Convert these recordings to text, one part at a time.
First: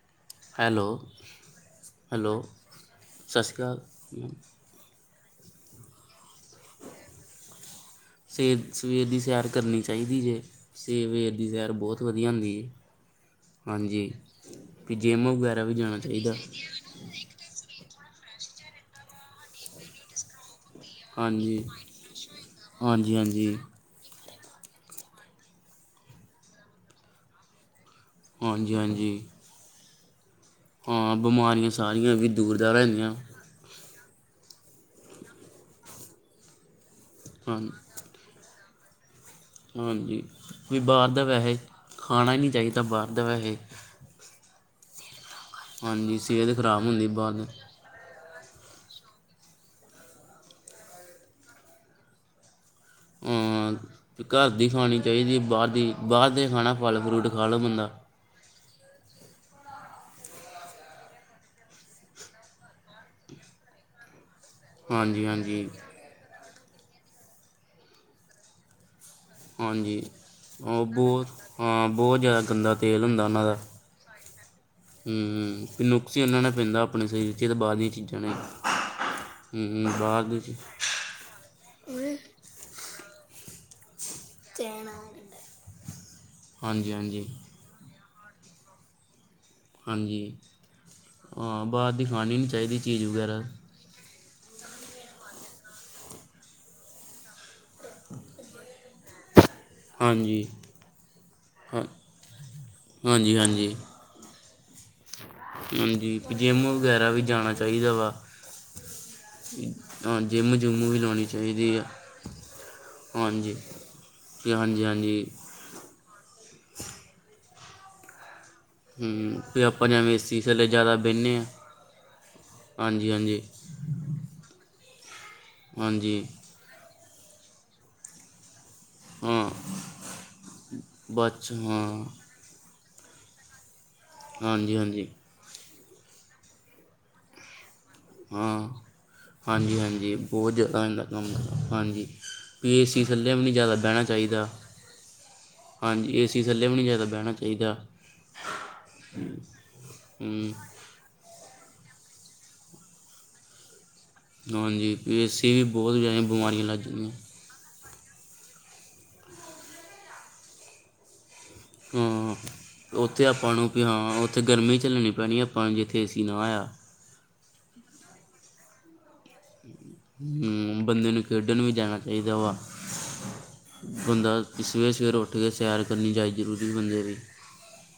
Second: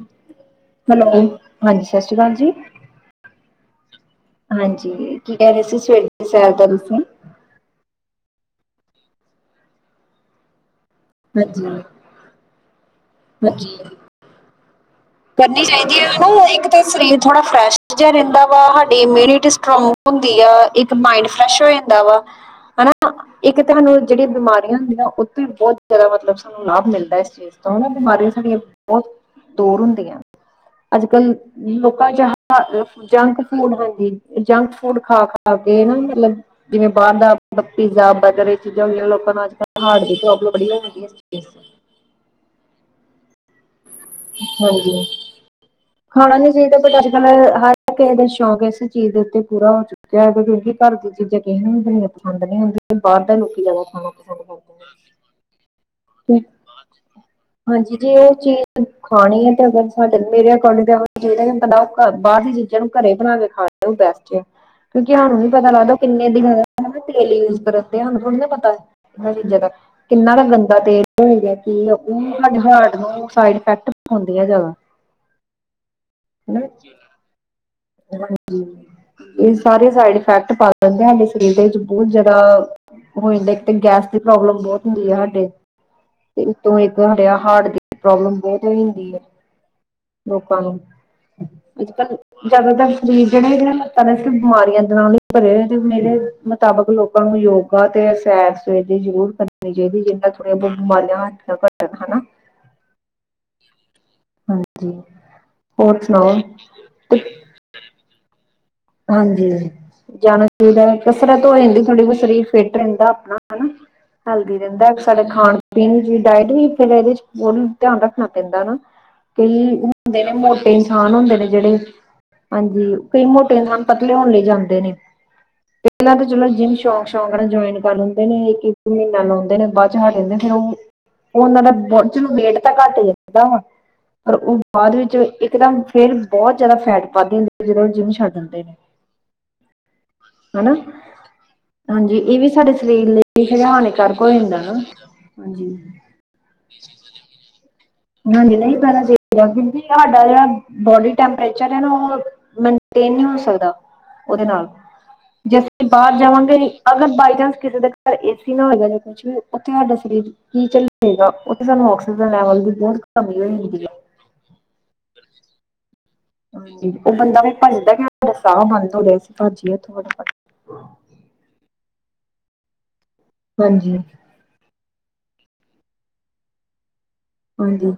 ਹ ਹੈਲੋ ਹਾਂਜੀ ਸਤਿ ਸ੍ਰੀ ਹੈਲੋ ਅਕਾਲ ਜੀ, ਸਤਿ ਸ਼੍ਰੀ ਅਕਾਲ ਹਾਂਜੀ। ਕੀ ਕਹਿ ਰਹੇ ਸੀ ਸਵੇਰੇ ਸੈਰ ਦਾ ਤੁਸੀਂ? ਸਵੇਰ- ਸਵੇਰ ਦੀ ਸੈਰ ਕਰਨੀ ਚਾਹੀਦੀ ਜੇ ਸਵੇਰ ਦੀ ਹਾਂਜੀ ਸੈਰ ਬਹੁਤ ਬ ਵਧੀਆ ਹੁੰਦੀ ਐ, ਹਾਂਜੀ ਤੇ ਜਿੰਮ ਕਰਨੀ ਵਗੈਰਾ ਵੀ ਜਾਣਾ ਚਾਹੀਦੀ ਹੈ ਚਾਹੀਦਾ। ਨਾ ਇੱਕ ਤਾਂ ਸਰੀਰ ਥੋੜਾ ਫਰੈਸ਼ ਜਿਹਾ ਰਹਿੰਦਾ ਵਾ ਸਾਡੀ ਇਮਿਊਨਿਟੀ ਸਟਰੋਂਗ ਹੁੰਦੀ ਆ। ਇੱਕ ਮਾਇੰਡ ਫਰੈਸ਼ ਹਾਂਜੀ ਹੋ ਜਾਂਦਾ ਵਾ ਹਨਾ, ਹਾਂਜੀ ਹਾਂਜੀ ਇੱਕ ਹਾਂਜੀ ਤੁਹਾਨੂੰ ਜਿਹੜੀ ਬਿਮਾਰੀ ਬ ਹੁੰਦੀਆਂ ਉੱਥੇ ਬਹੁਤ ਜ਼ਿਆਦਾ ਮਤਲਬ ਸਾਨੂੰ ਲਾਭ ਮਿਲਦਾ ਇਸ ਚੀਜ਼ ਤੋਂ ਹਨ ਬਿਮਾਰੀਆਂ ਸਾਡੀਆਂ ਬਹੁਤ, ਹਾਂਜੀ ਦੂਰ ਹੁੰਦੀਆਂ, ਅੱਜ ਹਾਂ ਕੱਲ ਬਿਮਾਰੀਆਂ ਲੋਕਾਂ ਸਾਰੀਆਂ ਚ ਵੀ ਦੂਰ ਦਾਰ ਰਹਿੰਦੀਆਂ ਜਂਕ ਫੂਡ ਹਾਂਜੀ ਜੰਕ ਫੂਡ ਖਾ- ਖਾ ਕੇ ਨਾ ਮਤਲਬ, ਜਿਵੇਂ ਬਾਰ ਦਾ ਹਾਂ ਪੀਜ਼ਾ ਜਾਂ ਬਰਗਰ, ਚੀਜ਼ਾਂ ਹੁੰਦੀਆਂ ਲੋਕਾਂ ਨੂੰ ਅਜ ਕੱਲ ਹਾਰਟ ਦੀ ਹਾਂਜੀ ਪ੍ਰੋਬਲਮ ਵੀ ਬੜੀਆਂ ਹੈਦੀ ਬਾਹਰ ਦਾ ਐ ਵੈਸੇ ਖਾਣਾ ਹੀ ਨਹੀਂ ਚਾਹੀਦਾ ਬਾਹਰ ਦਾ ਵੈਸੇ, ਹਾਂਜੀ ਹਾਂਜੀ ਖਾਣਾ ਨੀ ਸਿਹਤ ਚਾਹੀਦਾ ਖਰਾਬ ਬਟ ਹੁੰਦੀ ਅੱਜ ਕੱਲ ਬਾਹਰ ਦੀ ਹ- ਕਿਸੇ ਦਾ ਸ਼ੌਕ ਇਸ ਚੀਜ਼ ਦੇ ਉੱਤੇ ਪੂਰਾ ਹੋ ਚੁੱਕ- ਕ ਕਿਉਂਕਿ ਘਰ ਦੀਆਂ ਚੀਜ਼ਾਂ ਕਿਸੇ ਨੂੰ ਜਨੀਆਂ ਪਸੰਦ ਨਹੀਂ ਹੁੰਦੀਆਂ ਬਾਹਰ ਦੇ ਲੋਕੀ ਹਾਂ ਜ਼ਿਆਦਾ ਖਾਣਾ ਪਸੰਦ ਘਰ ਦੀ ਖਾਣੀ ਕਰਦੇ ਚਾਹੀਦੀ ਬਾਹਰ ਦੀ ਬਾਹਰ ਦਾ ਖਾਣਾ ਫਲ ਫਰੂਟ ਖਾ ਲਓ ਬੰਦਾ। ਹੋਰ ਜੀ? ਖਾਣੀ ਤੇ ਅਗਰ ਸਾਡੇ ਮੇਰੇ ਅਕੋਡਿੰਗ ਇਹੋ ਜ ਚ ਬੰਦਾ ਬਾਹਰ ਦੀ ਚੀਜ਼ਾਂ ਨੂੰ ਘਰੇ ਬਣਾ ਕੇ ਖਾ, [unintelligible] ਕਿਉਂਕਿ ਹਾਂਜੀ ਸਾਨੂੰ ਨੀ ਹਾਂਜੀ ਪਤਾ ਲੱਗਦਾ ਕਿੰਨੇ ਦਿਨ ਹੋ ਗਏ ਤੇਲ ਯੂਜ ਕਰ ਤੇ ਸਾਨੂੰ ਥੋੜੀ ਨੀ ਪਤਾ। ਇਹਨਾਂ ਚੀਜ਼ਾਂ ਦਾ ਹਾਂਜੀ ਕਿੰਨਾ ਦਾ ਗੰਦਾ ਉਹ ਤੇਲ ਬਹੁਤ ਹਾਂ ਹੈਗਾ ਉਹ ਬਹੁਤ ਜ਼ਿਆਦਾ ਸਾਡੇ ਗੰਦਾ ਹਾਰਟ ਨੂੰ ਸਾਈਡ ਇਫੈਕਟ ਹੁੰਦੀਆਂ ਜਿਆਦਾ। ਹੂੰ -ਹੂੰ ਨੁਕਸ ਹੀ ਉਹਨਾ ਨੇ ਪੈਂਦਾ ਆਪਣੇ ਸਰੀਰ ਚ ਤੇ ਬਾਅਦ ਇਚ। ਹਾਂ ਇਹ ਸਾਰੇ ਸਾਈਡ ਬਾਹਰ ਦੀ ਇਫੈਕਟ ਚੀ ਪਾ ਲਦੇ ਸਾਡੇ ਸਰੀਰ ਦੇ ਵਿੱਚ ਬਹੁਤ ਜਿਆਦਾ। ਹੋ ਜਾਂਦਾ ਇੱਕ ਤਾਂ ਗੈਸ ਦੀ ਪ੍ਰੋਬਲਮ ਬਹੁਤ ਹੁੰਦੀ ਹੈ ਸਾਡੇ। ਤੇ ਇਸੋਂ ਹਾਂਜੀ ਇੱਕ ਹਾਂਜੀ ਹ ਹਾਰਟ ਦੀ ਪ੍ਰੋਬਲਮ ਬਹੁਤ ਜਲਦੀ ਹੁੰਦੀ ਆ। ਹਾਂਜੀ ਲੋਕਾਂ ਨੂੰ ਹਾਂ ਬਾਹਰ ਦੀ ਅੱਜਕੱਲ ਖਾਣੀ ਨਹੀਂ ਚਾਹੀਦੀ ਜਿਆਦਾਤਰ ਚੀਜ਼ ਫਰੀਰ ਵਗੈਰਾ ਜਿਹੜੇ ਐ। ਲੱਤਾ ਨੇ ਸਫ ਬਿਮਾਰੀਆਂ ਦੇ ਨਾਲ ਹੀ ਭਰੇ ਤੇ ਮੇਰੇ ਮੁਤਾਬਕ ਲੋਕਾਂ ਨੂੰ ਯੋਗ, ਤੇ ਸੈਰ-ਸੂਰ ਵੀ ਜ਼ਰੂਰ ਕਰਨੀ ਚਾਹੀਦੀ ਜਿੰਨਾ ਹਾਂਜੀ ਥੋੜੀਆਂਹੁ ਬਿਮਾਰੀਆਂੱ ਘੱਟ ਜਾਨ, ਹਨਾ। ਜੀ ਹਾਂਜੀ ਜੀ ਹਾਂਜੀ ਜਿੰਮ ਵਗੈਰਾ ਵੀ ਜਾਣਾ ਚਾਈਦਾ ਵਾ। ਹਾਂਜੀ ਹਾਂ ਜਾਣਾ ਜਿੰਮ ਜੁੰਮ ਚਾਈਦਾ, ਵੀ ਲਾਉਣੀ ਕਸਰਤ ਹੋ ਚਾਹੀਦੀ ਜਾਂਦੀ ਆ ਥੋੜ੍ਹੀ ਬੋਤ ਸਰੀਰ ਫਿਟ ਰੈਂਦਾ ਆਪਣਾ ਹਾਂਜੀ ਹਨਾ। ਜੀ ਹੈਲਦੀ ਹਾਂਜੀ ਰੈਂਦਾ ਹਾਂਜੀ ਸਾਡੇ ਖਾਣ ਪੀਣ ਦੀ ਡਾਇਟ ਵੀ ਫੇਰ ਏਦੇ 'ਚ ਕੁਲ ਧਿਆਨ ਰੱਖਣਾ ਪੈਂਦਾ ਨਾ। ਹੂੰ ਵੀ ਕਈ ਆਪਾਂ ਜਿਵੇਂ ਏ ਹੁੰਦੇ ਨੇ ਸੀ ਥੱਲੇ ਮੋਟੇ ਜ਼ਿਆਦਾ ਇਨਸਾਨ ਹੁੰਦੇ ਬਹਿੰਦੇ ਹਾਂ ਨੇ ਜੜੇ ਹਾਂਜੀ, ਕਈ ਮੋਟੇ- ਇਨਸਾਨ ਪਤਲੇ ਹੋਣ ਲਈ ਜਾਂਦੇ ਨੇ। ਇਤਨਾ ਹਾਂਜੀ ਕਾ- ਮਤਲਬ ਜਿੰਮ ਸ਼ੌਂਕ ਸ਼ੌਂਕ ਨਾਲ ਜੁਇਨ ਕਰ ਲੈਂਦੇ ਨੇ। ਏ ਕੀ - ਮੀਨਾ ਹਾਂ ਲਾਉਂਦੇ ਨੇ ਬਾਦ 'ਚ ਹਟ ਜਾਂਦੇ ਨੇ। ਫਿਰ ਓ ਬਸ ਓਨਾਂ ਦਾ ਹਾਂ ਬੋਤ ਚਲੋ ਵੇਟ- ਤਾਂ ਘੱਟ ਜਾਂਦਾ ਵਾ, ਪਰ ਓ ਹਾਂਜੀ ਬਾਦ ਹਾਂਜੀ ਵਿੱਚ ਇੱਕਦਮ- ਫੇਰ ਬੋਤ ਜਾਦਾ ਫੈਟ ਵਧ ਜਾਂਦੀ, ਜਦੋਂ ਓ ਜਿੰਮ ਛੱਡ ਹਾਂ ਦਿੰਦੇ ਨੇ। ਹਾਂਜੀ ਹਾਂਜੀ ਬੋ ਹਨਾ ਜਾਦਾ ਓ ਜਾਂਦਾ ਕੰਮ, ਹਾਂਜੀ। ਇਹ ਸਾਡੇ ਵੀ ਏ ਸੀ ਸਰੀਰ ਥੱਲੇ ਵੀ ਲਈ ਨੀ ਹੈਗਾ ਜਾਦਾ ਬੈਣਾ ਹਾਨੀਕਾਰਕ ਚਾਈਦਾ। [unintelligible] ਹਾਂਜੀ ਏ ਸੀ ਥੱਲੇ ਵੀ ਨੀ ਜਾਦਾ ਬੈਣਾ ਚਾਈਦਾ। ਹਾਂਜੀ ਨਈ ਬੈਣਾ ਚਾਈਦਾ, ਕਿਉਂਕਿ ਸਾਡਾ ਹੂੰ ਜੜਾ- ਬੋਡੀ ਟੈਂਪਰੇਚਰ ਏ ਨਾ ਓ ਮੇਨਟੇਨ ਨੀ ਓ ਸਕਦਾ। ਓਦੇ ਨਾਲ ਹਾਂਜੀ ਵੀ ਏ ਸੀ ਜੇ ਵੀ ਅਸੀਂ ਬਹੁਤ ਬਾਰ ਜ਼ਿਆਦਾ ਜਾਵਾਂਗੇ, ਬਿਮਾਰੀਆਂ ਲੱਗ ਅਗਰ ਜਾਂਦੀਆਂ ਬਾਈ ਚਾਂਸ ਕਿਸੇ ਦੇ- ਪਰ ਏ ਸੀ ਨਾ ਹੋਏਗਾ ਜਾਂ ਕੁਛ ਵੀ ਓਥੇ ਹਾਡਾ ਸਰੀਰ ਕੀ ਚੱਲੇਗਾ। ਓਥੇ ਸਾਨੂੰ ਆਕਸੀਜਨ ਲੈਵਲ ਦੀ- ਬਹੁਤ ਓਥੇ ਕਮੀ ਹੋ ਆਪਾਂ ਨੂੰ ਵੀ ਜਾਂਦੀ ਹੈ। ਹਾਂ ਓਥੇ ਗਰਮੀ ਝੱਲਣੀ ਪੈਣੀ ਆਪਾਂ ਨੂੰ, ਜਿੱਥੇ ਏ ਸੀ ਨਾ ਹੋਇਆ। ਓ ਬੰਦਾ ਵੀ ਭੱਜਦਾ ਕੀ ਓਥੇ ਸਾਅ ਬੰਦ ਹੋਵੇ। ਹੂੰ ਬੰਦੇ ਨੂੰ ਖੇਡਣ ਵੀ ਜਾਣਾ ਚਾਈਦਾ ਵਾ। ਹਾਂਜੀ। ਬੰਦਾ- ਸਵੇਰੇ ਸਵੇਰੇ ਉੱਠ ਕੇ ਸੈਰ ਕਰਨੀ ਚਾਈ ਜ਼ਰੂਰੀ ਬੰਦੇ ਦੀ। ਹਾਂਜੀ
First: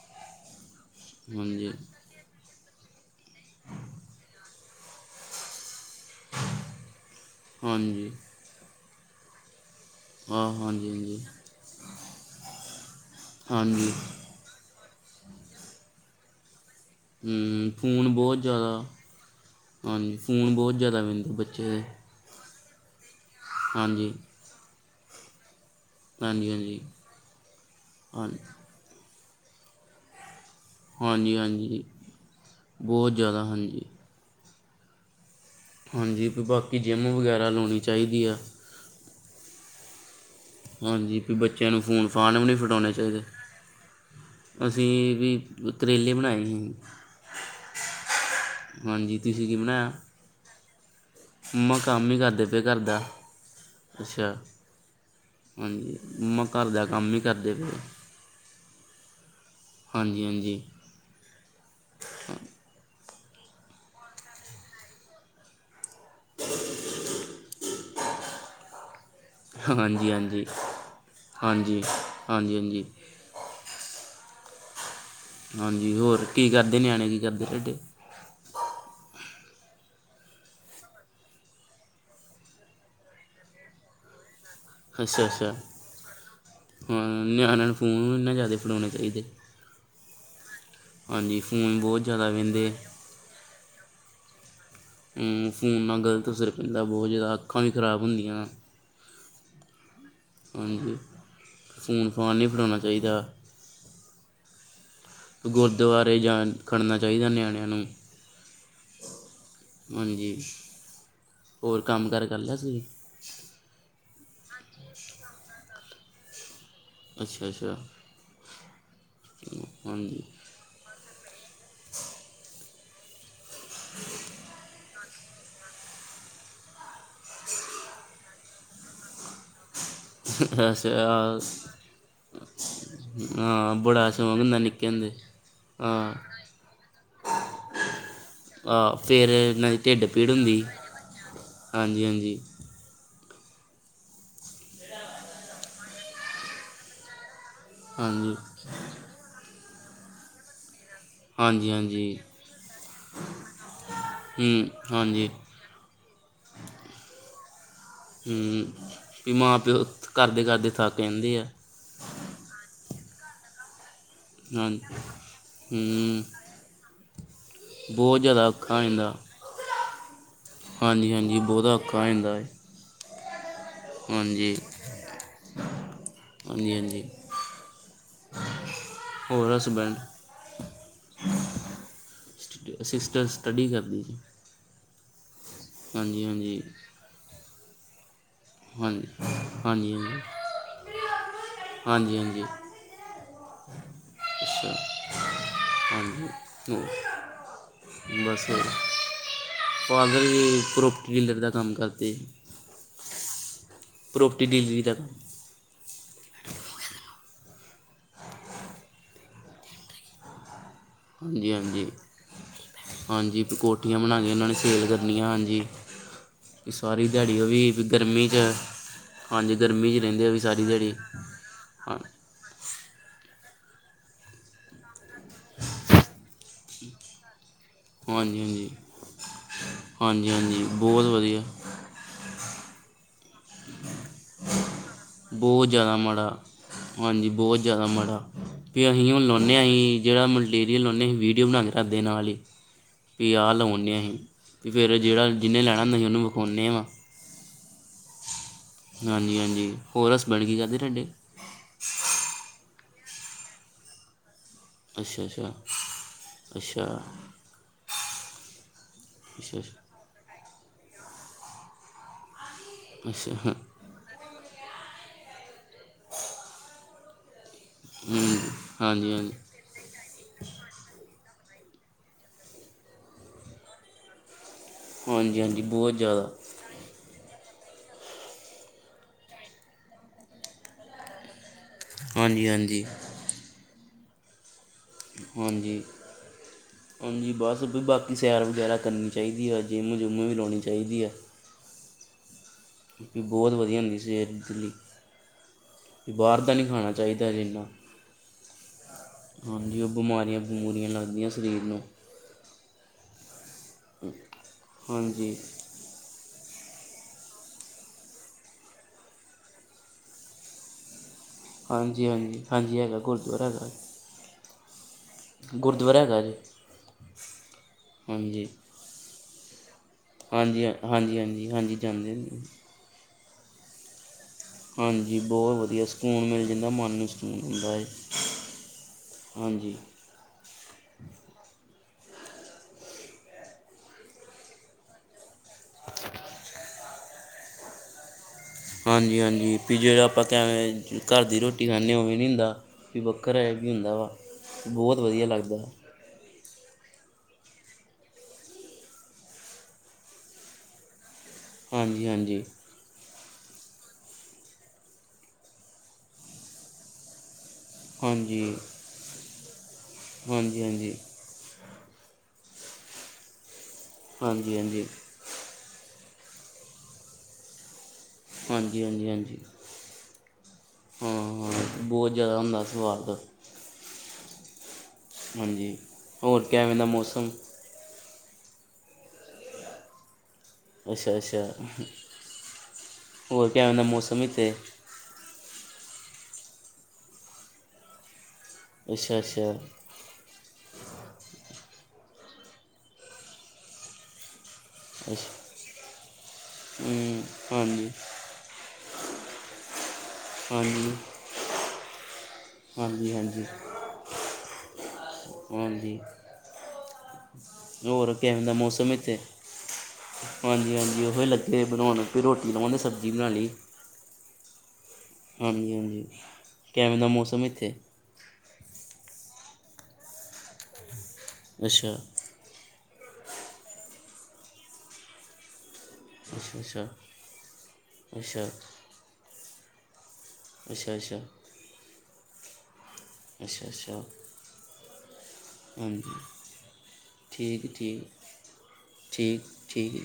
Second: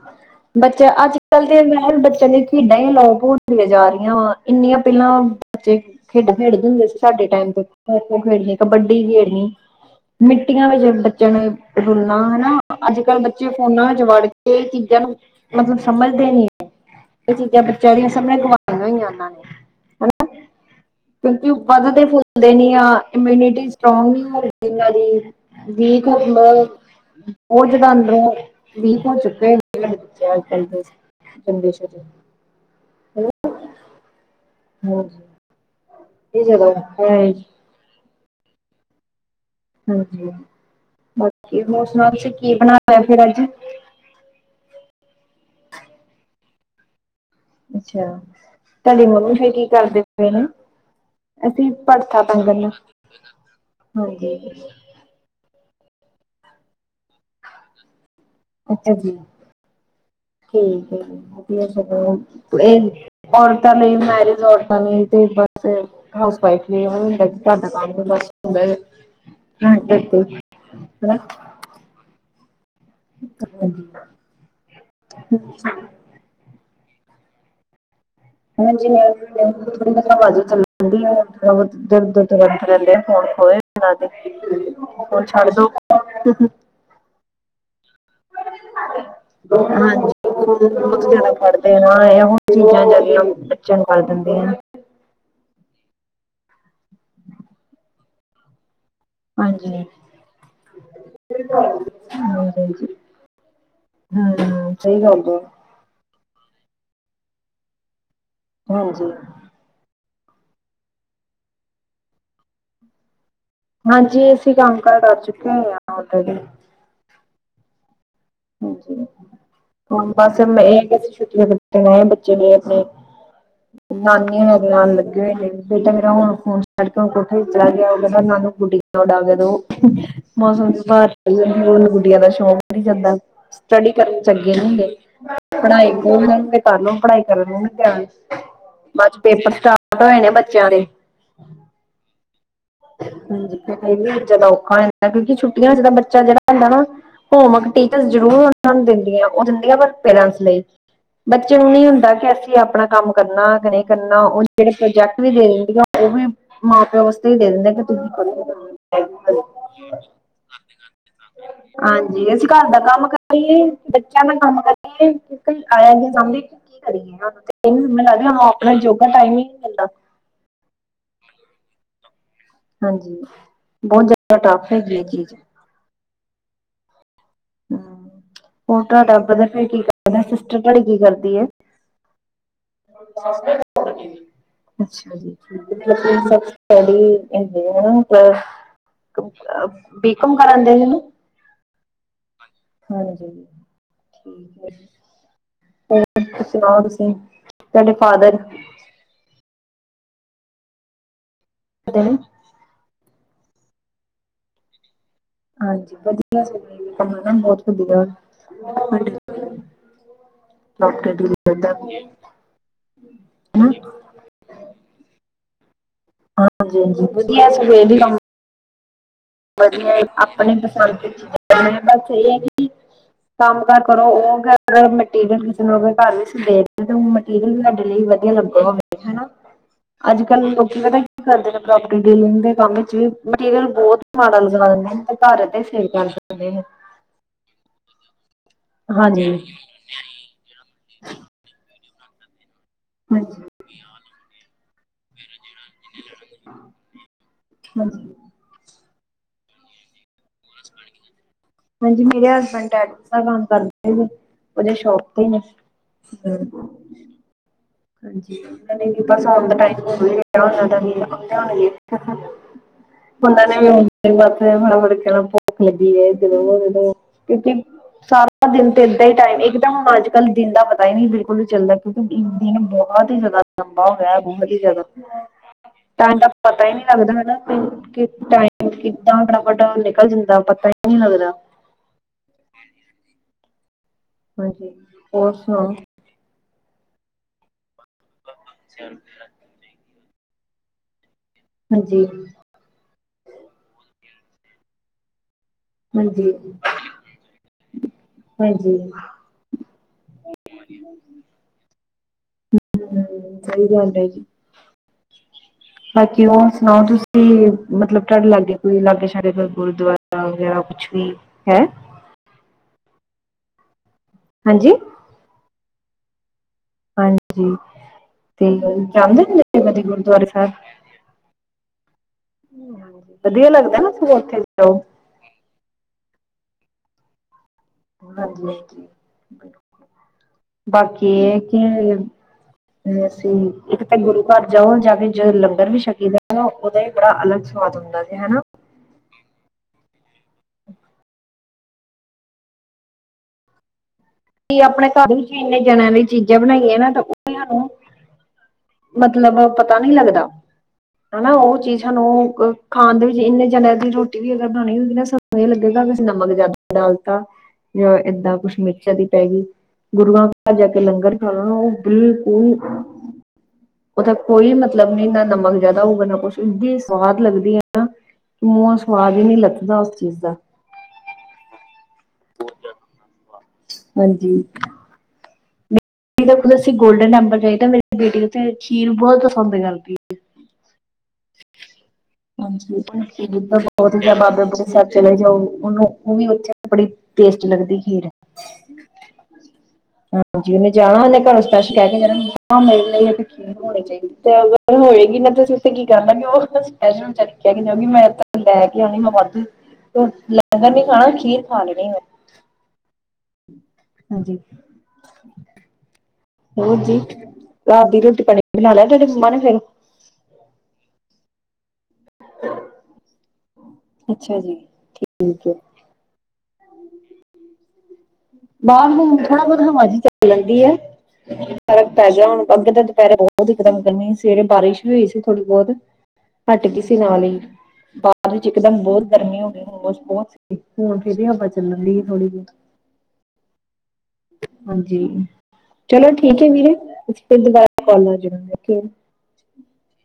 ਬੱਚਾ ਅੱਜ ਕੱਲ੍ਹ ਦੇ ਹਾਂਜੀ ਮਹਿਰ ਬੱਚਿਆਂ ਨੇ। ਖੇਡਾਂ ਹੀ ਅਲੋਪ ਹੋਣ ਦੀਆਂ ਜਾ ਰੀਆਂ ਵਾ, ਏਨੀਆਂ ਪੈਲਾਂ ਬੱਚੇ ਖੇਡਾਂ ਖੇਡਦੇ ਹੁੰਦੇ ਸੀ। ਸਾਡੇ ਟੈਮ ਤੇ ਖੋ ਹਾਂਜੀ ਖੋ ਖੇਡਣੀ, ਕਬੱਡੀ ਖੇਡਣੀ, ਆਹ ਮਿੱਟੀਆਂ ਹਾਂਜੀ ਵਿੱਚ ਹਾਂਜੀ ਬੱਚਿਆਂ ਨੂੰ- ਰੁਲਣਾ ਹਨਾ। ਅੱਜ ਕੱਲ੍ਹ ਬੱਚੇ ਹਾਂਜੀ ਫੋਨਾਂ ਚ ਵੜ ਕੇ ਚੀਜ਼ਾਂ ਨੂੰ ਮਤਲਬ ਸਮਝਦੇ ਨੀ। ਹੈ। ਇਹ ਚੀਜ਼ਾਂ ਹੂੰ ਬੱਚਿਆਂ ਦੀਆਂ ਫੋਨ ਸਭ ਬੋ ਨੇ ਗਵਾਈਆਂ ਜਾਦਾ ਹੋਈਆਂ ਉਹਨਾਂ ਨੇ ਹਾਂਜੀ ਫੋਨ ਬੋ ਜਾਦਾ ਵੈਂਦੇ ਬੱਚੇ। ਦੇ ਨੀ ਆ ਇਮਿਊਨਿਟੀ ਸਟਰੋਂਗ ਹਾਂਜੀ ਨੀ ਹੋ ਰਿ ਜਿਨਾਂ ਦੀ। ਵੀਕ ਉਮ ਹਾਂਜੀ ਬ ਹਾਂਜੀ ਬੋ ਜਾਦਾਂ ਹਾਂ ਅੰਦਰੋਂ ਵੀਕ ਓ ਚੁੱਕੇ। ੰ [unintelligible] ਬੋ ਜਾਦਾ ਹਾਂਜੀ। ਹਾਂ ਹਾਂਜੀ ਵੀ ਬਾਕੀ ਜਿੰਮ ਵਗੈਰਾ ਲਾਉਣੀ ਚਾਈਦੀ ਆ। ਹਾਂਜੀ ਹਾਂਜੀ ਵੀ ਬਾਕੀ ਬੱਚਿਆਂ ਨੂੰ ਹੋਰ ਫੋਨ ਸੁਣਾਓ ਤੁਸੀਂ ਫਾਨ ਵੀ ਕੀ ਨੀ ਫੜੋਣੇ ਬਣਾਇਆ ਚਾਈਦੇ। ਫਿਰ ਅੱਜ ਅਸੀਂ ਵੀ ਤਰੇਲੇ ਬਣਾਏ ਹੀ। ਅੱਛਾ ਤਾਡੀ ਮੰਮੀ ਤੁਸੀਂ ਫੇਰ ਕੀ ਬਣਾਇਆ ਕਰਦੇ ਪਏ ਨੇ। ਅਸੀਂ ਮੰਮਾ ਕੰਮ ਹੀ ਭੜਥਾ ਕਰਦੇ ਬੈਗਣ ਪਏ ਦਾ, ਘਰ ਅੱਛਾ ਹਾਂਜੀ। ਹਾਂਜੀ ਮੰਮਾ ਘਰ ਦਾ ਕੰਮ ਈ ਕਰਦੇ ਪਏ। ਅੱਛਾ ਜੀ ਹਾਂਜੀ ਹਾਂਜੀ [unintelligible] ਔਰਤਾ ਲ‌ਈ, ਮੈਰਿਜ ਔਰਤਾ ਲ‌ਈ ਤੇ ਬਸ- ਹਾਊਸ ਵਾਈਫ ਲਈ ਏ ਹੁੰਦਾ ਘਰ ਦਾ ਕੰਮ ਬਸ ਹੁੰਦਾ ਏ। ਹਾਂਜੀ ਹਾਂਜੀ -ਹਾਂਜੀ- ਹਾਂਜੀ ਹਾਂਜੀ। ਾਂ [unintelligible] ਹਾਂਜੀ। ਹੋਰ ਕੀ ਕਰਦੇ ਨਿਆਣੇ ਕੀ ਕਰਦੇ ਤਹਾਡੇ। ਹਜੀ। ਥੋੜੀ ਆਵਾਜ਼ੀ ਚੱਲ ਜਾਂਦੀ ਥੋੜਾ -ਬਹੁ ਦ -ਦ -ਦ ਰਹਿੰਦੇ ਹਣ ਹੋਏ। ਹਾਂ ਤੋ ਠੀਕ ਚੱਲੀ। ਅੱਛਾ -ਅੱਛਾ, ਹਾਂ ਨਿਆਣਾਂ ਨੂੰ। ਫੋਨ ਇਨਾ ਜਾਿਆਦਾ ਨਹੀ ਫੜੋਣੇ ਚਾਹੀਦੇ। ਹਾਂਜੀ ਬਹੁਤ ਜ਼ਿਆਦਾ ਹਾਂਜੀ ਪੜ੍ਹਦੇ ਫੋਨ ਨਾ ਬਹੁਤ ਜ਼ਿਆਦਾ ਇਹ ਵਹਿੰਦੇ ਚੀਜ਼ਾਂ ਜੜੀਆਂ ਬੱਚਿਆਂ ਨੂੰ ਕਰ੍ਹ ਦਿੰਦੀਆਂ। ਫੋਨ ਨਾਲ ਗ਼ਲਤ ਹੋ ਸਿਰ ਪੈਂਦਾ ਬਹੁਤ ਜ਼ਿਆਦਾ ਅੱਖਾਂ ਵੀ ਖਰਾਬ ਹੁੰਦੀਆਂ। ਹਾਂਜੀ। ਹਾਂਜੀ। ਫੋਨ -ਫਾਨ ਨਹੀਂ ਫੜਾਉਣਾ ਚਾਹੀਦਾ। ਹੂ-ਸਹੀ ਗੱਲ। ਗੁਰਦੁਆਰੇ ਜਾਣ ਖੜਨਾ ਚਾਹੀਦਾ ਨਿਆਣਿਆਂ ਨੂੰ। ਹਾਂਜੀ। ਹਾਂਜੀ। ਹੋਰ ਕੰਮ- ਕਾਰ ਕਰ ਲੈ ਤੁਂ। ਹਾਂਜੀ। ਅਸੀ ਕੰਮ -ਕਾਰ ਕਰ ਚੁੱਕੇ ਹੋ ਉਧਰ ਦੇ। ਅੱਛਾ -ਅੱਛਾ। ਹੂ, ਹਾਂ ਹਾਂਜੀ ਬਸ ਮ ਇਹ ਸੀ ਛੁੱਟ ਬੱਚੇ ਮ ਆਪਣੇ ਨਾਨੀ ਲੱਗੇ ਹੋਏ ਨੇ। ਫਿਰ ਤਾਂ ਮੇਰਾ ਹੁਣ ਫੋਨ ਛੱਡੁ ਕੋਠੇ ਵਿਚ ਚਲਾ ਗਿਆ ਉਹ ਕਹਦਾ ਨ ਗੁੱਡੀਆਂ ਉਡਾ ਦੋ। ਮੌਸਮ ਸੁਧਾਰ ਅੱਛਾ ਚਾਹੀਦਾ, ਗੁੱਡੀਆਂ ਦਾ ਸ਼ੌਕ ਨਹੀਂ ਜਾਂਦਾ। ਹਾਂ ਸਟੱਡੀ ਬੜਾ ਕਰਨ ਸ਼ੌਂਕ ਚੱਗੇ ਹੁੰਦਾ ਨੇੁੰਗੇ। ਨਿੱਕੇ ਹੁੰਦੇ ਪੜ੍ਹਾਈ ਹਾਂ ਬੋਲ ਰਗੇ ਘ ਨੂੰ ਪੜ੍ਹਾਈ ਕਰਨ ਨੂੰ ਨਾ ਧਿਆਨ। ਆ ਬਾਅਦ ਚ ਫਿਰ ਪੇਪਰ ਇਹਨਾਂ ਦੀ ਸਟਾਰਟ ਢਿੱਡ ਹੋਏ ਪੀੜ ਨੇ ਹੁੰਦੀ। ਬੱਚਿਆਂ ਹਾਂਜੀ -ਹਾਂਜੀ। ਹੂ, ਵੀ ਜ ਔਖਾ ਹੁੰਦਾ ਕਿਉਂਕਿ ਛੁੱਟੀਆਂ ਚ' ਤਾਂ ਬੱਚਾ ਜਿਹੜਾ ਹੁੰਦਾ ਨਾ ਹੋਮਰਕ ਜ਼ਰੂਰ ਹਾਂਜੀ ਉਹ ਨੂੰ ਦਿੰਦੀਆਂ, ਉਹ ਦਿੰਦੀਆਂ ਪਰ ਪੇਰੈਂਟਸ ਲਈ। ਬੱਚਿਆਂ ਨੂੰ ਹਾਂਜੀ ਹਾਂਜੀ ਨਹੀਂ ਹਾਂਜੀ ਹੁੰਦਾ ਕਿ ਅਸੀਂ ਆਪਣਾ ਕੰਮ ਕਰਨਾ ਕਿ ਨਹੀਂ ਕਰਨਾ। ਉਹ ਹੂੰ ਜਿਹੜੇ ਪ੍ਰੋਜੈਕਟ ਹਾਂਜੀ ਵੀ ਦੇ ਦਿੰਦੀ। ਉਹ ਵੀ ਮਾਂ -ਪਿਓ ਵਾਸਤੇ ਹੀ ਦੇ ਦਿੰਦੇ ਕਿ ਤੁਸੀਂ ਹੂੰ ਵੀ ਮਾਂ ਕਦੋਂ ਕਰਦੇ- ਕਰਦੇ ਥੱਕ ਕਹਿੰਦੇ ਆ। ਹਾਂਜੀ। ਅਸੀਂ ਘਰ ਦਾ ਕੰਮ ਕਰ ਰਹੀ ਬੱਚਿਆਂ ਦਾ ਕੰਮ ਹਾਂਜੀ ਕਰੀ ਹੈ ਆਇ ਹੂੰ ਸਾਹਮਣੇ। ਨੂੰ ਮੈਨੂੰ ਬਹੁਤ ਲੱਗਦਾ ਹ ਜ਼ਿਆਦਾ ਆਪਣਾ ਔਖਾ ਹੋ ਜੋਗਾ ਜਾਂਦਾ ਟਾਈਮ ਹੀ ਨੀ ਮਿਲਦਾ। ਹਾਂਜੀ- ਹਾਂਜੀ। ਬਹੁਤਾ ਔਖਾ ਹੋ ਜਾਂਦਾ ਹੇ। ਹਾਂਜੀ। ਬਹੁਤ ਜ਼ਿਆਦਾ ਟਫ ਹੈਗੀ ਹੈ ਚੀਜ਼। ਹਾਂਜੀ -ਹਾਂਜੀ। ਮ ਹੋਰ ਤੁਹਾਡਾ ਪਤਾ ਹੋਰ ਫਿਰ ਕੀ ਹਸਬੈਂਡ ਕਰਦਾ ਸਿਸਟਰ ਤੁਹਾਡੀ ਕੀ ਕਰਦੀ ਹੈ? ਸਟ ਸਿਸਟਰ ਸਟੱਡੀ ਕਰਦੀ ਜੀ। ਅੱਛਾ ਜੀ। ਹਾਂਜੀ ਹਾਂਜੀ ਹਾਂਜੀ [unintelligible] ਬੀ ਹਾਂਜੀ ਕਮ ਕਰਨ ਦੇ ਇਹਨੂੰ। ਹਾਂਜੀ- ਹਾਂਜੀ। ਹਾਂਜੀ। ਠੀਕ ਅੱਛਾ ਹੈ। ਹੋਰ ਹਾਂਜੀ। ਸੁਣਾਓ ਤੁਸੀਂ? ਤੁਹਾਡੇ ਫਾਦਰ ਕੀ ਬਸ-ਬਸ। ਪਾਗਲ ਪ੍ਰੋਪਰਟੀ ਡੀਲਰ ਦਾ ਕੰਮ ਕਰਦੇ। ਪ੍ਰੋਪਰਟੀ ਡੀਲਰੀ ਤੱਕ। ਹਾਂਜੀ। ਵਧ ਆਮ ਬਹੁਤ ਵੱਡੀ ਗੱਲ। [inaudible] ਹਾਂਜੀ- ਹਾਂਜੀ -ਹਾਂਜੀ। ਪ ਕੋਠੀਆਂ ਬਣਾ ਕੇ ਉਹਨਾਂ ਨੇ ਸੇਲ ਕਰਨੀਆਂ ਹਾਂਜੀ। ਹਾਂਜੀ- ਹਾਂਜੀ। ਵਧਿਆ ਸਗੋਂ ਐ ਵੀ ਕੰਮ। ਕੀ ਚਾਹੀਦਾ। ਵਧੀਆ ਆਪਣੇ ਪਸੰਦ [unintelligible] ਹਾਂ ਬਸ ਇਹੀ ਹੈ ਜੀ। ਕੰਮ- ਕਾਰ ਕਰੋ, ਉਹ ਮਟੀਰੀਅਲ ਕਿਸੇ ਨਾਲ ਕੋਈ ਘਰ ਨਹੀਂ ਸੀਗੇ। ਮਟੀਰੀਅਲ ਵੀ ਤੁਡੇ ਲਈ ਵਧੀਆ ਹਾਂਜੀ ਲੱਗਗਾ ਹਾਂਜੀ ਹੋਵੇ, ਹਨਾ ਅੱਜ ਹਾਂਜੀ ਕੱਲ ਹਾਂਜੀ ਲੋਕ ਪਤਾ ਬਹੁਤ ਕੀ ਵਧੀਆ ਕਰਦੇ ਪ੍ਰੋਪਰਟੀ ਡੀਲਿੰਗ ਦੇ ਕੰਮ ਵਿਚ ਵੀ ਮਟੀਰੀਅਲ ਬਹੁਤ ਮਾਡੲ ਲਗਾਉਂਦੇ ਨੇ। ਭਾਰਤ ਦੇ ਬਹੁਤ ਸਿਰ ਜ਼ਿਆਦਾ ਕਰ ਮਾੜਾ ਸਕਦੇ ਨੇ। ਹਾਂਜੀ, ਬਹੁਤ ਜ਼ਿਆਦਾ ਮਾੜਾ ਫ ਅਸੀਂ ਹਾਂਜੀ ਹੁਣ ਲਾਉਂਦੇ ਹਾ ਅਸੀਂ ਜਿਹੜਾ ਮਟੀਰੀਅਲ ਲਉਂਦੇਂ, ਆਸੀ ਵੀਡੀਓ ਬਣਾਉਂਦੇ, ਰਖਦੇ ਨਾਲ ਹੀ ਵੀ ਹਾਂਜੀ ਆਹ ਲਵਾਉਂਦੇ ਹ ਅਸੀਂ। ਤੇ ਫੇਰ ਜਿਹੜਾ ਜਿਹਨੇ ਲੈਣਾ, ਅਸੀਂ ਉਹਨੂੰ ਵਿਖਾਉਂਦੇ ਵਾਂ- ਹਾਂਜੀ। ਹਾਂਜੀ -ਹਾਂਜੀ ਹੋਰ ਹੱਸ ਬੈਣ ਕੀ ਕਰਦੇ ਤੁਹਾਡੇ? ਹਾਂਜੀ, ਮੇਰੇ ਹਸਬੈਂਡ ਡੈਡੀ ਨਾਲ ਕੰਮ ਕਰਦੇ ਨੇ। ਉਹਦੇ ਸ਼ੋਪ ਅੱਛਾ ਤੇ ਨੇ ਅੱਛਾ ਹੂੰ-ਹੂੰ। ਅੱਛਾ ਅੱਛਾ ਹੲਂਜੀ ਅੱਛਾ ਅੱਛਾ [unintelligible] [unintelligible] ਸਾਰਾ ਹਾਂਜੀ ਦਿਨ ਤੇ ਇਏਦਾਂ ਹਾਂਜੀ ਹੀ ਹਾਂਜੀ ਟਾਈਮ ਇੱਕਦਮ ਹੁਣ, ਅੱਜ ਕੱਲ ਦਿਨ ਦਾ ਪਤਾ ਹੀ ਨ ਨਹੀਂ ਬਿਲਕੁਲ ਹੀ ਨੀ ਚੱਲਦਾ ਕਿਉਂਕਿ ਦਿਨ ਬਹੁਤ ਹੀ ਜ਼ਿਆਦਾ ਲੰਬਾ ਹੋਇਆ, ਬਹੁਤ ਹੀ ਜ਼ਿਆਦਾ। ਹਾਂਜੀ -ਹਾਂਜੀ ਬਹੁਤ ਟਾਈਮ ਦਾ ਜ਼ਿਆਦਾ। ਪਤਾ ਹੀ ਨਹੀਂ ਲੱਗਦਾ, ਹਨਾ ਹੂੰ। ਕੀ ਟਾਈਮ ਕਿੱਦਾਂ ਫਟਾਫੱਟ ਨਿਕਲ ਜਾਂਦਾ, ਪਤਾ ਹੀ ਨਹੀਂ ਲੱਗਦਾ। ਹਾਂਜੀ -ਹਾਂਜੀ। ਹਾਂਜੀ। ਹੋਰ ਸੁਣਾਓ ਹਾਂਜੀ-ਹਾਂਜੀ ਬਸ ਵੀ ਬਾਕੀ ਸੈਰ ਵਗੈਰਾ ਕਰਨੀ ਚਾਹੀਦੀ ਆ। ਜਿੰਮ- ਨੁੰਮ ਵੀ ਲੋਉਣੀ ਚਾਹੀਦੀ ਹੈ। ਹਾਂਜੀ। ਕਿਉਂਕਿ ਬਹੁਤ ਵਧੀਆ ਹੁੰਦੀ ਸੀਹਤ ਦਿੱ ਲੀ। ਵੀ ਹਾਂਜੀ ਬਾਹਰ ਦਾ ਨਹੀਂ ਖਾਣਾ ਚਾਹੀਦਾ ਇੰਨਾ। ਹਾਂਜੀ ਹਾਂਜੀ, ਉਹ ਬਿਮਾਰੀਆਂ- ਬੂਮਾਰੀਆਂ ਲੱਗਦੀਆਂ ਸਰੀਰ ਨੂੰ। ਹੂੰ ਸਹੀ ਗੱਲ ਹੈਗੀ। ਹਾਂਜੀ। ਆਪਣਾ ਸੁਣਾਓ ਤੁਸੀਂ, ਮਤਲਬ ਤੁਹਾਡੇ ਲਾਗੇ ਕੋਈ ਲਾਗੇ ਸਾਡੇ ਕੋਈ ਗੁਰਦੁਆਰਾ ਹੋ ਗਿਆ। ਕੁੱਛ ਵੀ ਹੈ ਹਾਂਜੀ- ਹਾਂਜੀ, ਹਾਂਜੀ ਹੈਗਾ ਗੁਰਦੁਆਰਾ ਹੈਗਾ। ਹਾਂਜੀ? ਗੁਰਦੁਆਰਾ ਹੈਗਾ ਜੇ। ਹਾਂਜੀ। ਜਾਣਦੇ ਹੋ ਤੁਸੀਂ ਕਦੀ ਗੁਰਦੁਆਰੇ ਸਾਹਿਬ? ਹਾਂਜੀ ਹਾਂਜੀ ਹਾਂਜੀ ਹਾਂਜੀ ਜਾਂਦੇ ਨੇ ਵਧੀਆ ਲੱਗਦਾ ਨਾ ਸੋਂ ਉੱਥੇ ਜਾਓ। ਹਾਂਜੀ ਬਹੁਤ ਵਧੀਆ, ਸਕੂਨ ਮਿਲ ਜਾਂਦਾ, ਮਨ ਨੂੰ ਸਕੂਨ ਹੁੰਦਾ ਹੈ। ਹਾਂਜੀ- ਹਾਂਜੀ ਹਾਂਜੀ ਬਾਕੀ ਇਹ ਕਿ ਮਤਲਬ, ਅਸੀਂ ਇੱਕ ਤਾਂ ਗੁਰੂ ਘਰ ਜਾਓ, ਜਾ ਕੇ ਜਦੋਂ ਲੰਗਰ ਵੀ ਛਕੀ ਦਾ ਉਹਦੇ ਬੜਾ ਅਲੱਗ ਸਵਾਦ ਹੁੰਦਾ ਦੇ, ਹਨਾ। ਹਾਂਜੀ -ਹਾਂਜੀ ਵੀ ਜਿਹੜਾ ਆਪਾਂ ਕਿਵੇਂ ਘਰ ਦੀ ਰੋਟੀ ਖਾਂਦੇ, ਉਵੇ ਨਹੀਂ ਹੁੰਦਾ। ਵੀ ਬੱਕਰਾ ਇਹ ਵੀ ਹੁੰਦਾ ਵਾ। ਕੀ ਆਪਣੇ ਬਹੁਤ ਘਰ ਵਧੀਆ ਵਿੱਚ ਲੱਗਦਾ ਇੰਨੇ ਜਣਿਆਂ ਲਈ ਚੀਜ਼ਾਂ ਬਣਾਈਆਂ ਨਾ, ਤਾਂ ਉਹ ਨੂੰ ਮੱਤਲਬ ਪਤਾਂ ਨੀਂ ਲੱਗਦਾ, ਹਨਾ ਉਹ ਚੀਜ਼ ਹਾਂਜੀ ਹਾਨੂੰ। ਹਾਂਜੀ ਖਾਣ ਦੇ ਵਿੱਚ ਇੰਨੇਂ ਜਾਣਿਆ ਦੀ ਰੋਟੀ ਵੀ ਅਗਰ ਬਣਾਉਣੀ ਹੋਉਗੀ, ਸਾਂਨੂੰ ਇਹ ਲੱਗੂਗਾ ਵੀ ਅਸੀਂ ਨਮਕ ਜ਼ਿਆਦਾ ਡਾਲਤਾ। ਜਾਂ ਏਦਾਂ ਹਾਂਜੀ ਕੁੱਛ ਮਿਰਚਾ ਦੀ ਪੈਗੀ, ਗੁਰੂਆਂ ਘਰ ਹਾਂਜੀ ਜਾ ਕੇ ਹਾਂਜੀ ਲੰਗਰ। ਹਾਂ ਉਹ ਬਿਲਕੁਲ, ਉਹਦਾ ਕੋਈ ਹਾਂਜੀ ਹਾਂਜੀ ਮਤਲਬ ਨੀ ਨਾ ਨਮਕ। ਜ਼ਿਆਦਾ ਹੋਊਗਾ ਨਾ ਕੁੱਛ ਏਡੀ ਸਵਾਦ ਲੱਗਦੀ ਹੈ ਨਾ, ਕਿ ਮੂੰਹੋਂ ਹਾਂਜੀ ਹਾਂਜੀ ਸਵਾਦ ਹੀ ਨੀ ਹਾਂਜੀ ਲੱਥਦਾ ਉਸ ਚੀਜ਼ ਦਾ। ਹਾਂ ਹਾਂ ਬਹੁਤ ਜ਼ਿਆਦਾ ਹੁੰਦਾਂ ਸਵਾਦ। ਹਾਂਜੀ। ਹਾਂਜੀ। ਜੇ ਹੋਰ ਦੇਖੋਂ ਅਸੀ ਕਿਵੇਂ ਦਾ ਗੋਲਡਨ ਮੌਸਮ ਟੈਂਪਲ ਜਾਈਦਾ, ਮੇਰੀ ਬੇਟੀ ਓਥੇ ਖੀਰ ਨੂੰ ਬਹੁਤ ਪਸੰਦ ਕਰਦੀਂ‌। ਅੱਛਾ ਅੱਛਾ ਹਾਂਜੀ ਹੋਰ ਕਿਵੇਂ ਦਾ ਬਹੁਤ ਗਿਆ ਮੌਸਮ ਬਾਂਬਾ ਇੱਥੇ [unintelligible] ਸਾਹਿਬ। ਚਲੇ ਜਾਓ ਉਹਨੂੰ ਉਹ ਵੀ ਉੱਥੇ ਬੜੀ ਟੇਸਟ ਲੱਗਦੀ ਖੀਰ। ਅੱਛਾ- ਅੱਛਾ। ਹਾਂਜੀ ਉਹਨੇਂ ਜਾਣਾਂ ਉਹਨੇਂ ਘਰੋਂ ਸਪੈਸ਼ਲ ਕਹਿ ਕੇ ਜਾਣਾਂ ਮੰਮਾ ਮੇਰੇ ਲਈ ਉੱਥੇ ਖੀਰ ਹੋਣੀਂ ਚਾਹੀਦੀ। ਹੋਏਗੀ ਅੱਛਾ ਨਾ ਤੁਸੀ ਉੱਥੇ ਕੀ ਕਰਨਾ ਕਿ ਉਹ ਸਪੈਸ਼ਲ ਹੂੰ, ਚੱਲ ਕੇ ਆਏਂਗੀ ਕਹੂੰਗੀ ਹਾਂਜੀ ਮੈਂ ਉੱਥੇ। ਲੈ ਕੇ ਆਉਂਣੀ ਮੈਂ ਵੱਧ, ਲੰਗਰ ਨੀ ਹਾਂਜੀ ਖਾਣਾਂ ਖ਼ੀਰ ਖਾਂ ਲੈਣੀ ਮੈਂ। ਹਾਂਜੀ- ਹਾਂਜੀ। ਹਾਂਜੀ। ਹਾਂਜੀ। ਹੋਰ ਜੀ, ਰਾਤ ਦੀ ਹੋਰ ਰੋਟੀ ਕਿਵੇਂ ਪਾਣੀਂ ਦਾ ਬਣਾ ਲਿਆਂ ਮੌਸਮ ਤੁਹਾਡੇ ਇੱਥੇ ਮੰਮਾ ਨੇ ਫ਼ਿਰ। ਹਾਂਜੀ- ਹਾਂਜੀ ਉਹੋ ਲੱਗੇ ਬਣਾਉਣ, ਫਿਰ ਰੋਟੀ ਲਾਉਣ ਡੇ ਸਬਜ਼ੀ ਬਣਾਲੀ। ਅੱਛਾ ਜੀ ਠੀਕ ਹੈਂ। ਹਾਂਜੀ, ਕੈਵੇ ਦਾ ਮੌਸਮ ਇੱਥੇਂ। ਬਾਹਰ ਹੁਣ ਥੋੜਾਂ ਬਹੁਤ ਹਵਾ ਜੀ ਚੱਲਣ ਡੀ ਹੈਂ, ਫਰਕ ਅੱਛਾ ਪੈ ਗਿਆਂ ਹੁਣ ਅੱਗੇ ਤਾਂ ਦੁਪਹਿਰੇ ਬਹੁਤ। ਬਹੁਤ ਇੱਕਦਮ ਗਰਮੀਂ ਸੀਂ, ਸਵੇਰੇ ਬਾਰਿਸ਼ ਵੀ ਹੋਈ ਸੀ ਥੋੜੀ ਬਹੁਤ। ਅੱਛਾ ਹੱਟ ਗੀ ਅੱਛਾ ਸੀ ਨਾਲ਼ ਹੀ ਬਾਅਦ ਵਿੱਚ ਅੱਛਾ ਇੱਕਦਮ ਬਹੁਤ ਗਰਮੀਂ ਹੋ ਗਈਂ ਹੋਮਸ ਬਹੁਤ। ਅੱਛਾ ਹੁਣ ਫ਼ੇਰ ਅੱਛਾ ਵੀ ਹਵਾ ਚੱਲਣ ਡੀ ਥੋੜ੍ਹੀ ਬਹੁਤ। ਅੱਛਾ- ਅੱਛਾ। ਹਾਂਜੀ, ਹਾਂਜੀ ਚਲੋ ਠੀਕ ਹੈਂ ਵੀਰੇ ਅਸੀਂ ਫ਼ਿਰ ਠੀਕ ਦੁਬਾਰਾ ਕਾਲ ਠੀਕ ਕਰ ਰਹੇ ਓਕੇ। ਠੀਕ- ਠੀਕ।